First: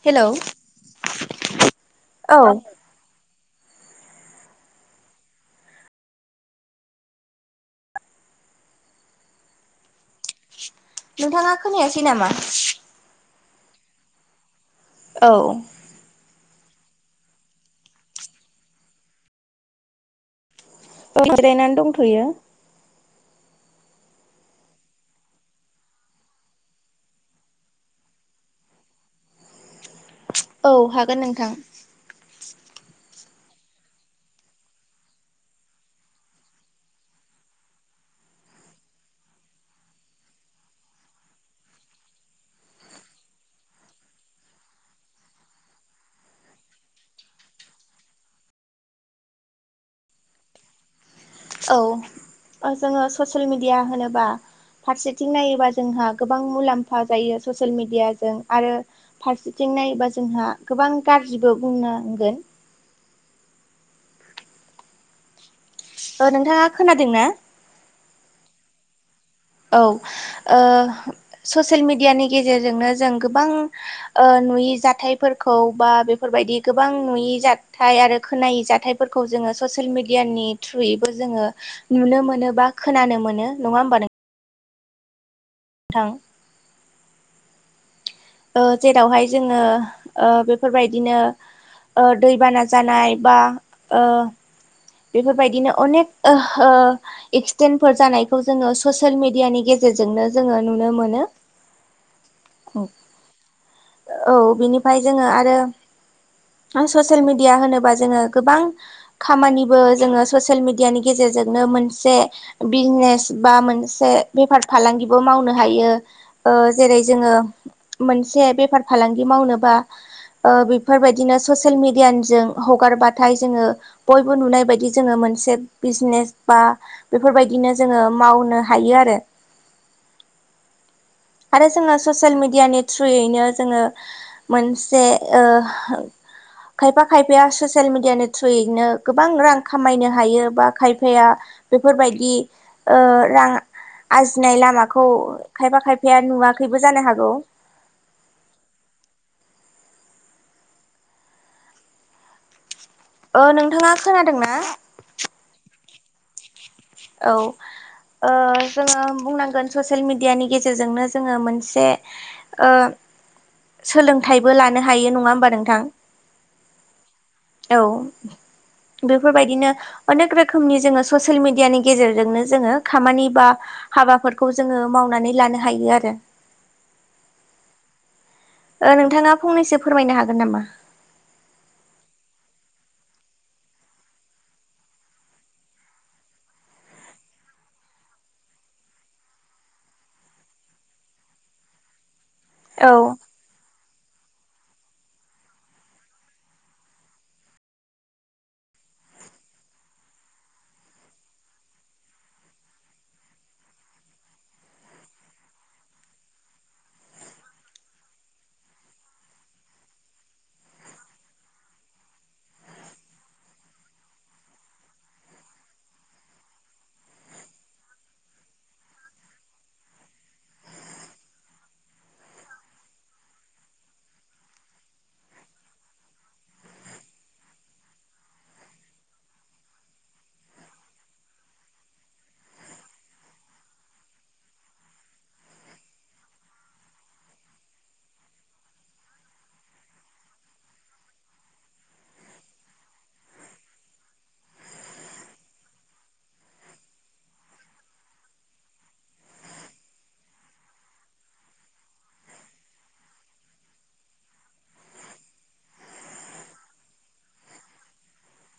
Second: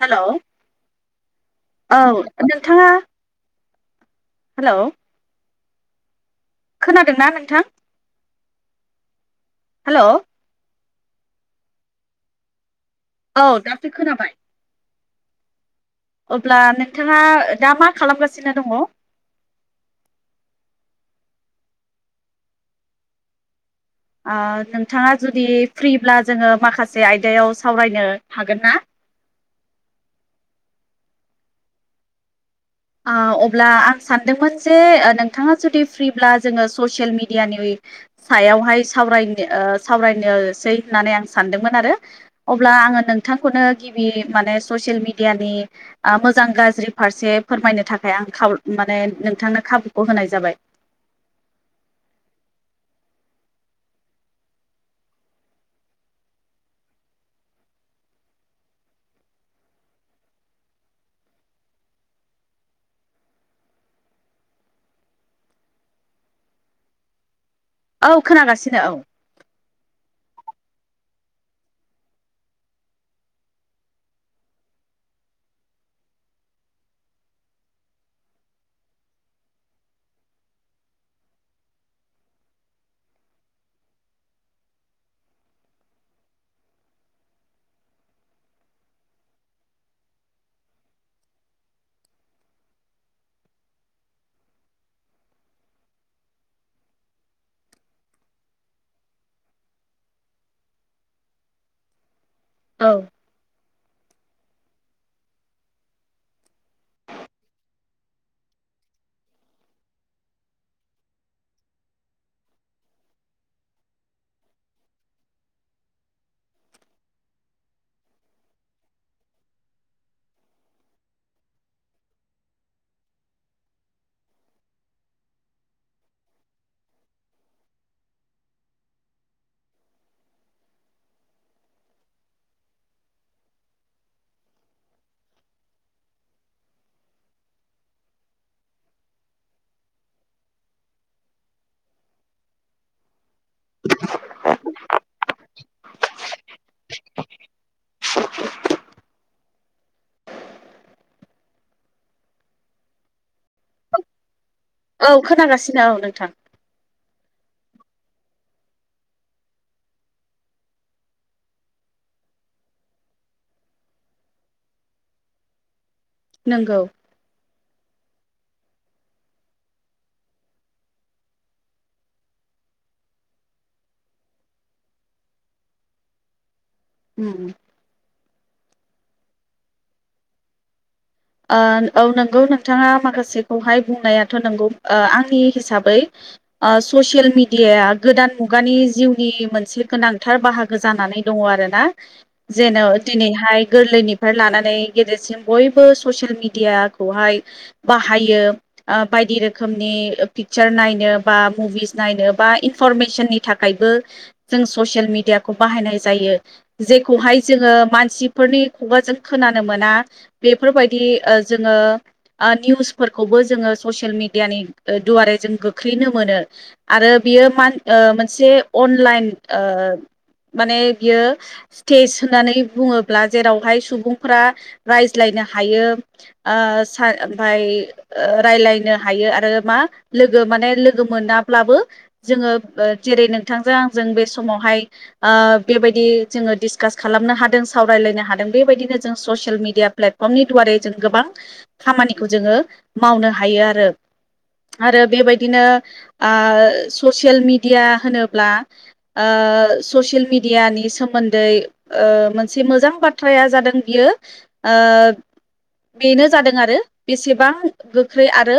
हेल' hello औ औ नोंथाङा हेलौ खोनादोंना नोंथां हेल' नोंथाङा खोनायासै नामा औ दाथो खोनाबाय औ अब्ला नोंथाङा दा मा खालामगासिनो दङ जिरायनानै दंथ'यो आ नोंथाङा जुदि फ्रिब्ला जोङो माखासे आयदायाव सावरायनो हागोन ना औ हागोन नोंथां आ अब्ला आं सानदोंमोन जे नोंथाङा जुदि फ्रिब्ला जोङो ससियेल मिडियानि सायावहाय सावरायनो ओ सावरायनोसै होननानै आं सानदोंमोन आरो अब्ला दा आङो नोंथांखौनो गिबि माने ससियेल मिडियानि आं मोजां गाज्रि फारसे फोरमायनो थाखाय आं खाव माने नोंथांनो खाबुखौ होनाय जाबाय औ जोङो ससियेल मिडिया होनोबा फारसेथिं नायोबा जोंहा गोबां मुलाम्फा जायो ससियेल मिडियाजों आरो फारसेथिं नायो जोंहा गोबां गाज्रिबो बुंनांगोन नोंथाङा खोनादों ना औ खोनागासिनो औ औ ओ ससियेल मिडियानि गेजेरजोंनो जों गोबां ओ नुयि जाथायफोरखौ बा बेफोरबायदि गोबां नुयि जाथाय आरो खोनायै जाथायफोरखौ जोङो ससियेल मिडियानि थ्रुयैबो जोङो नुनो मोनो बा खोनानो मोनो नङा होमबा नों थां ओ जेरावहाय जोङो ओ बेफोरबायदिनो ओ दैबाना जानाय बा बेफोरबायदिनो अनेक ओहो एक्सिडेन्टफोर जानायखौ जोङो ससियेल मिेडियानि गेजेरजों जोंनो जोङो नुनो मोनो [unintelligible] औ औ बिनिफ्राय जोङो आरो ससियेल मिडिया होनोबा जोङो गोबां खामानि बो जोङो ससियेल मिडियानि गेजेरजोंनो मोनसे बिननेस बा मोनसे बेफार फालांगिबो मावनो हायो ओ जेरै जोङो मोनसे बेफार फालांगि मावनोबा ओ फोरबायदिनो ससेल मिडियानिजों हगारबाथाय जोङो बयबो नुनाय बायदि जोङो मोनसे बिजनेस बा बेफोरबायदिनो जोङो मावनो हायो आरो [unintelligible] आरो जोङो ससियेल मिडियानि थ्रुयैनो जोङो मोनसे ओ खायफा खायफाया ससियेल मिडियानि थ्रुयैनो गोबां रां खामायनो हायो बा खायफाया बेफोरबायदि ओ रां आरजिनाय लामाखौ खायफा खायफाया नुवाखैबो जानो हागौ ओ औ खोनागासिनो औ नोंथां औ ओ जोङो बुंनांगोन ससियेल मेडियानि गेजेरजोंनो जोङो मोनसे ओ सोलोंथाइबो लानो हायो नङा होमबा नोंथां नोंगौ औ बेफोरबायदिनो अनेक रोखोमनि जोङो ससियेल मेडियानि गेजेरजोंनो जोङो खामानि बा हाबाफोरखौ जोङो मावनानै लानो हायो आरो उम ओ नोंथाङा फंनैसो फोरमायनो हागोन नामा ओ औ नोंगौ नोंथाङा माखासेखौहाय बुंनायाथ' नोंगौ आंनि हिसाबै ससियेल मिडियाया गोदान मुगानि जिउनि मोनसे गोनांथार बाहागो जानानै दङ आरोना जेन' औ दिनैहाय गोरलैनिफ्राय लानानै गेदेरसिम बयबो ससिल मिदियाखौहाय बाहायो बायदि रोखोमनि पिकचार नायनो बा मुभिस नायनो बा इनफरमेसननि थाखायबो जों ससियेल मिडियाखौ बाहायनाय जायो जेखौहाय जोङो मानसिफोरनि खुगाजों खोनानो मोना बेफोरबायदि ओ जोङो ओ निउसफोरखौबो जोङो ससियेल मिडियानि दुवारै जों गोख्रैनो मोनो आरो बियो मा मोनसे अनलाइन ओ माने बियो स्टेज होननानै बुङोब्ला जेरावहाय सुबुंफोरा रायज्लायनो हा हायो आ सा ओमफाय ओ रायलायनो हायो आरो मा लोगो माने लोगो मोनाब्लाबो जोङो जेरै नोंथांजों आंजों बे समावहाय आ बेबायदि जोङो डिसकास खालामनो हादों सावरायलायनो हादों बेबायदिनो जों ससियेल मिडिया प्लेट फ्रमनि दुवारै जों गोबां खामानिखौ जोङो मावनो हायो आरो आरो बेबायदिनो आ ससियेल मिडिया होनोब्ला ओ ससियेल मिडियानि सोमोन्दै मोनसे मोजां बाथ्राया जादों बियो ओ ओ बेनो जादों आरो बेसेबां गोख्रै आरो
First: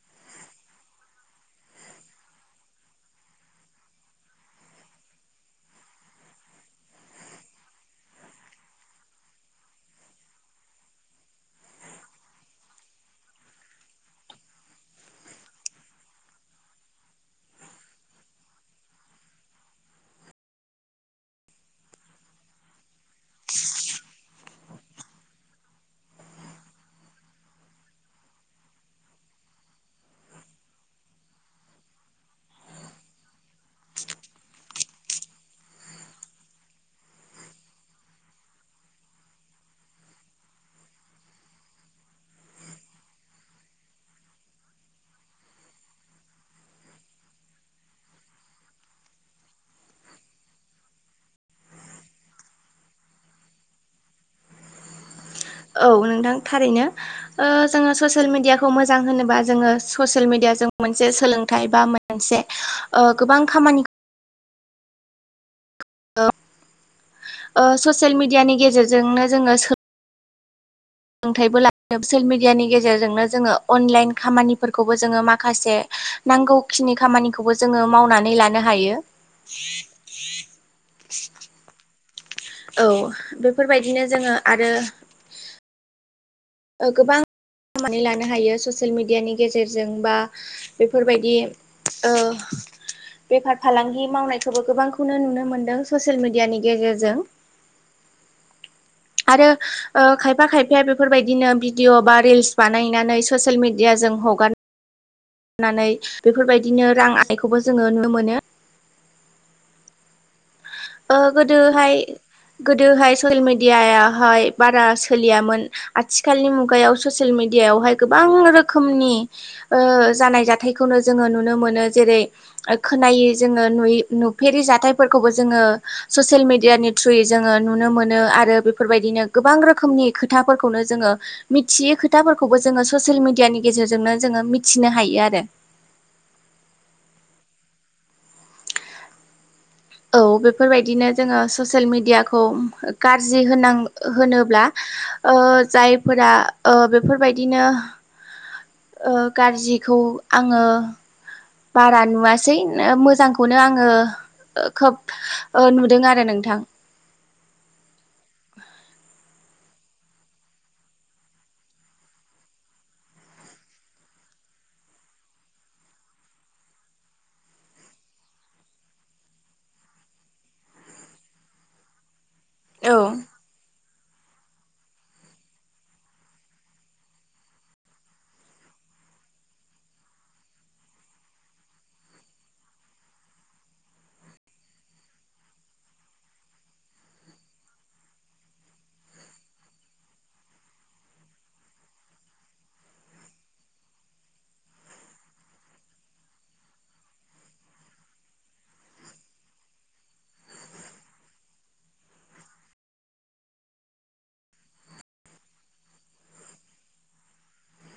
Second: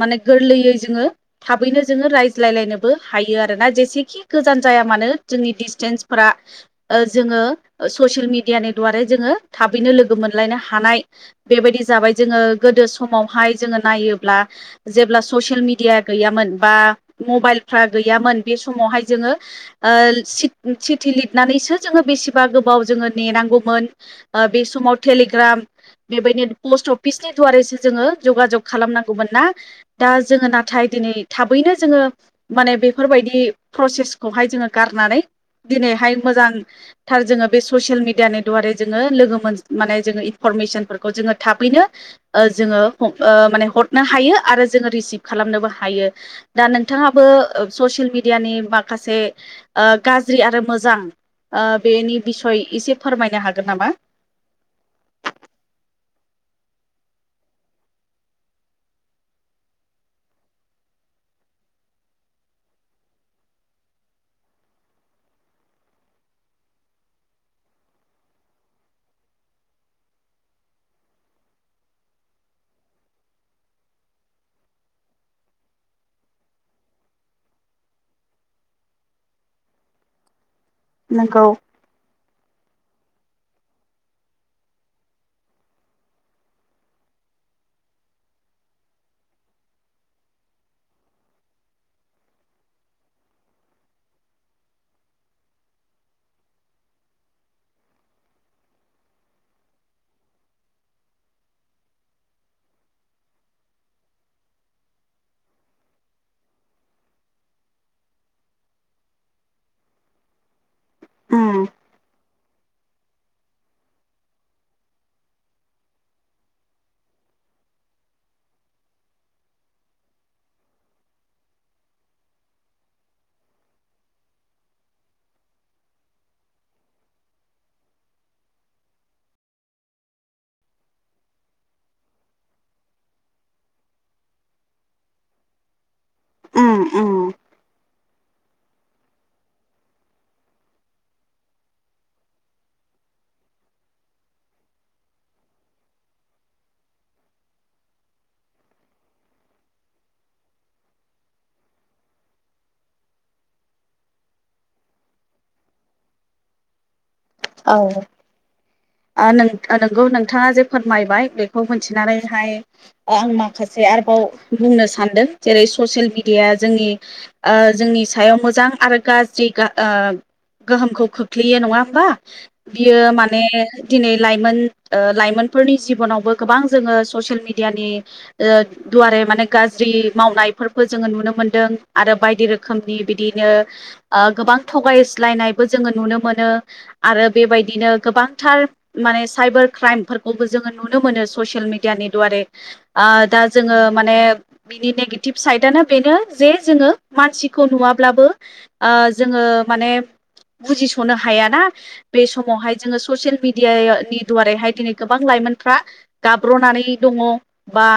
माने गोरलैयै जोङो थाबैनो जोङो रायज्लायलायनोबो हायो आरोोना जेसेखि गोजान जाया जाया मानो जोंनि डिस्थेनजफोरा ओ जोङो ससेल मिडियानि दारै जोङो थाबै नो लोगो मोनलायनो हा हानाय बेबायदि जाबाय जोङो गोदो समावहाय जोङो नायोब्ला जेब्ला ससियेल मिडिया गैयामोन बा मबाइलफ्रा गैयामोन बे समावहाय जोङो लिरनानैसो जोङो बेसेबा गोबाव जोङो नेनांगौमोन बे समाव जाम बेबायदिनो पस्ट अफिसनि दुवारैसो जोङो जगाजग खालामनांगौमोन ना दा जोङो नाथाय दिनै थाबैनो जोङो माने बेफोरबायदि प्रसेसखौहाय जोङो गारनानै दिनैहाय मोजांथार जोङो बे ससियेल मिडियानि दुवारै जोङो लोगो मोन माने जोङो इनपरमेसनफोरखौ जोङो थाबैनो ओ जोङो माने हरनो हायो आरो जोङो रि सिभ खालामनोबो हायो दा नोंथाङाबो ओ ससियेल मिडियानि माखासे ओ गाज्रि आरो मोजां बेनि बिसय एसे फोरमायनो हागोन नामा? औ नोंथां थारैनो। ओ जोङो ससियेल मिडियाखौ मोजां होनोबा जोङो ससियेल मिडिया जों मोनसे सोलोंथाइ बा मोनसे गोबां खामानिखौ ओ ससियेल मिडियानि गेजेरजोंनो जोङो सोलोंथाइबो लायो ससियेल मिडियानि गेजेरजोंनो जोङो अनलाइन खामानिफोरखौबो जोङो माखासे नांगौखिनि खामानिखौबो जोङो मावनानै लानो हायो। नोंगौ। औ बेफोरबायदिनो जोङो आरो ओ गोबां [unintelligible] नानै लानो हायो ससियेल मिेडियानि गेजेरजों बा बेफोरबायदि ओ बेफार फालांगि मावनायखौबो गोबांखौनो नुनो मोनदों ससियेल मिडियानि गेजेरजों। [inaudible] आरो ओ खायफा खायफाया बेफोरबायदिनो भिडिअ बा रिल्स बानायनानै ससियेल मिडिया जों हगारनानै बेफोरबायदिनो रां आइखौबो जोङो नुनो मोनो। ओ उम गोदोहाय गोदोहाय ससियेल मिडियाहाय बारा सोलियामोन, आथिखालनि मुगायाव ससियेल मिडियाायावहाय गोबां रोखोमनि ओ जानाय जाथायखौनो जोङो नुनो मोनो जेरै ओ खोनायै जोङो नुयै नुफेरि जाथायफोरखौबो जोङो ससियेल मिडियानि थ्रुयै जोङो नुनो मोनो आरो बेफोरबायदिनो गोबां रोखोमनि खोथाफोरखौनो जोङो मिथियै खोथाफोरखौबो जोङो ससियेल मिडियानि गेजेरजोंनो जोङो मिथिनो हायो आरो। ओम ओम। औ बेफोरबायदिनो जोङो ससियेल मेडियाखौ गाज्रि होनां होनोब्ला ओ जायफोरा ओ बेफोरबायदिनो ओ गाज्रिखौ आङो बारा नुवासै, ओ मोजांखौनो आङो खोब ओ नुदों आरो नोंथां। औ। आ नों नोंगौ नोंथाङा जे फोरमायबाय बेखौ मिथिनानैहाय आं माखासे आरोबाव बुंनो सानदों जेरै ससियेल मिडियाया जोंनि ओ जोंनि सायाव मोजां आरो गा गाज्रि गा ओ गोहोमखौ खोख्लैयो नङा होमबा बियो औ माने दिनै लाइमोन ओ लाइमोनफोरनि जिबनावबो गोबां जोङो ससियेल मिडियानि ओ दुवारे माने गाज्रि मावनायफोरखौ जोङो नुनो मोनदों आरो बायदि रोखोमनि बिदिनो ओ गोबां थगायज्लायनायबो जोङो नुनो मोनो आरो बेबायदिनो गोबांथार माने साइबार क्राइमफोरखौबो जोङो नुनो मोनो ससियेल मिडियानि दुवारै। ओ दा जोङो माने बिनि नेगेटिभ साइडआानो बेनो जे जोङो मानसिखौ नुवाब्लाबो ओ जोङो माने बुजिस'नो हायाना। बे समावहाय जोङो ससियेल मिडिया नि दुवारैहाय दिनै गोबां लाइमोनफ्रा गाब्र'नानै दङ बा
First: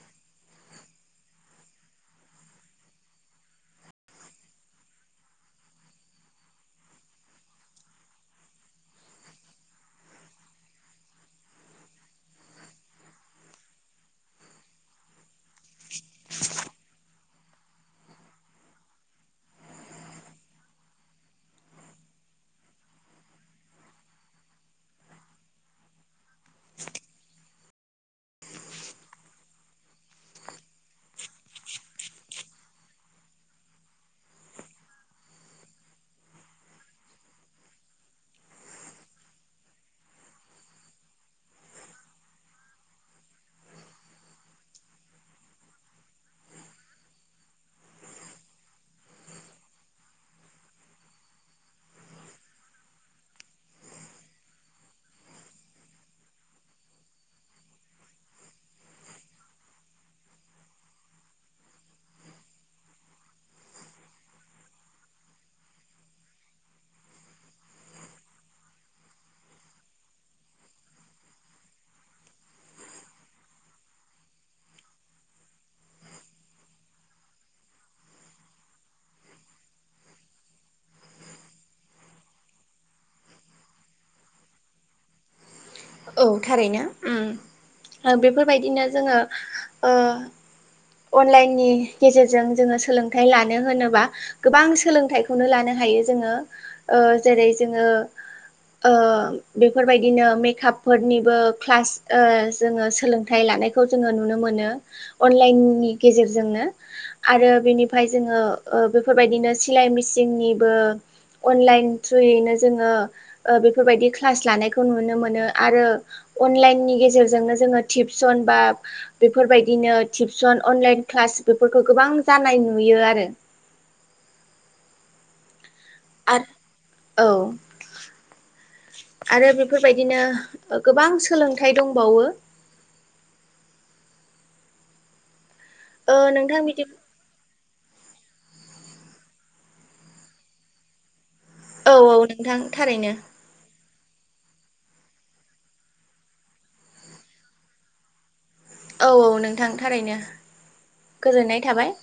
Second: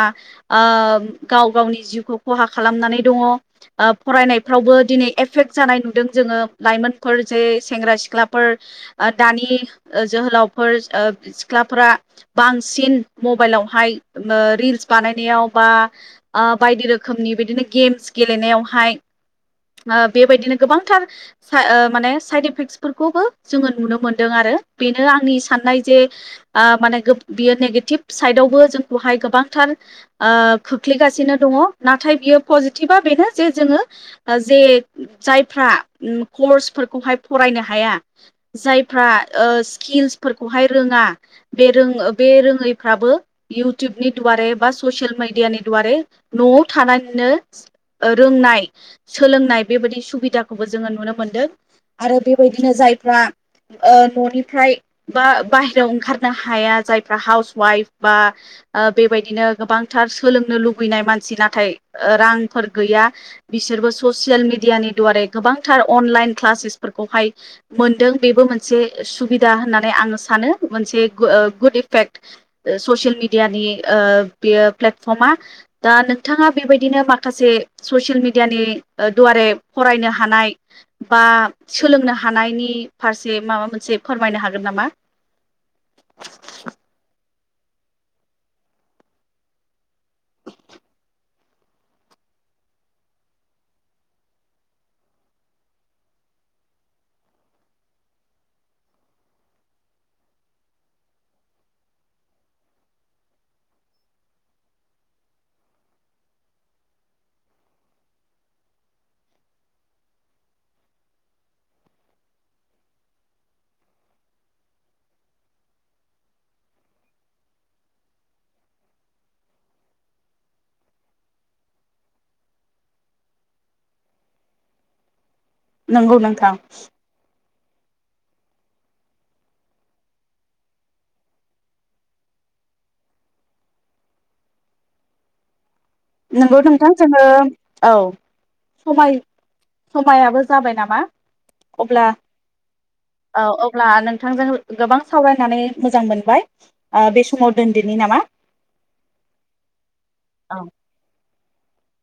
गाव गावनि जिउखौ खहा खालामनानै दङ। ओ फरायनायफ्रावबो दिनै एफेक्ट जानाय नुदों जोङो लाइमोनफोर जे सेंग्रा सिख्लाफोर ओ दानि जोहोलावफोर सिख्लाफोरा बांसिन मबाइलाव हाय ओ रिल्स बानायनायाव बा ओ बायदि रोखोमनि बिदिनो गेम गेलनायाव हाय ओ बेबायदिनो गोबांथार माने साइद इफेक्टसफोरखौबो जोङो नुनो मोनदों आरो, बेनो आंनि साननाय जे माने बियो नेगेटिभ साइड बेयावबो जोंखौहाय गोबांथार ओ खोख्लैगासिनो दङ, नाथाय बियो पजिटिभा बेनो जे जोङो जे जायफ्रा कर्सफोरखौहाय फरायनो हाया जायफ्रा ओ स्किल्सफोरखौहाय रोङा बे रो बे रोङैफ्राबो इउटुबनि दुवारे बा ससियेल मिडियानि दुवारे न'आव थानानैनो ओ रोंनाय सोलोंनाय बेबायदि सुबिदाखौबो जोङो नुनो मोनदों। आरो बेबायदिनो जायफ्रा ओ न'निफ्राय बा बाहेरायाव ओंखारनो हाया जायफ्रा हाउस वाइफ बा ओ बेबायदिनो गोबांथार सोलोंनो लुुबैनाय मानसि नाथाय ओ‌ रांफोर गैया बिसोरबो ससियेल मिडियानि दुवारै गोबांथार अनलाइन क्लासेसफोरखौहाय मोनदों बेबो मोनसे सुबिदा होननानै आं सानो मोनसे गु ओ गुड इफेक्ट ससियेल मिडियानि ओ बेयो प्लेटफर्मा दा नोंथाङा बेबायदिनो माखासे ससियेल मिडियानि दुवारै फरायनो हानाय बा सोलोंनो हा नायनि फारसे माबा मोनसे फोरमायनो हागोन नामा? औ थारैनो उम बेफोरबायदिनो जोङो ओ अनलाइननि गेजेरजों जोङो सोलोंथाइ लानो होनोबा गोबां सोलोंथाइखौनो लानो हायो जो ङो ओ जेरै-जोङो बेफोरबायदिनो मेकआप फोरनिबो क्लास ओ जोङो सोलोंथाइ लानायखौ जोङो नुनो मोनो। अनलाइन नि गेजेरजोंनो आरो बेनिफ्राय जोङो ओ बेफोरबायदिनो सिलाय मेसिननिबो अनलाइन थ्रुयैनो जोङो ओ बेफोरबायदि क्लास लानायखौ नुनो मोनो। आरो अनलाइननि गेजेरजोंनो जोङो टिबसन बा बेफोरबायदिनो टिबसन अनलाइन क्लास बेफोरखौ गोबां जानाय नुयो आरो। [inaudible] नंगौ आरो नोंथां। औ आरो बेफोरबायदिनो ओ गोबां सोलोंथाइ दंबावो [inaudible] ओ नंगौ बिदि नोंथां। जोङो औ समाय-समायाबो जाबाय नामा? औ अब्ला औ नोंथां थारैनो औ अब्ला नों नोंथांजों गोबां सावरायनानै मोजां मोनबाय। ओ बे समाव दोनदिनि नामा? औ औ नोंथां थारैनो औ गोजोननाय थाबाय।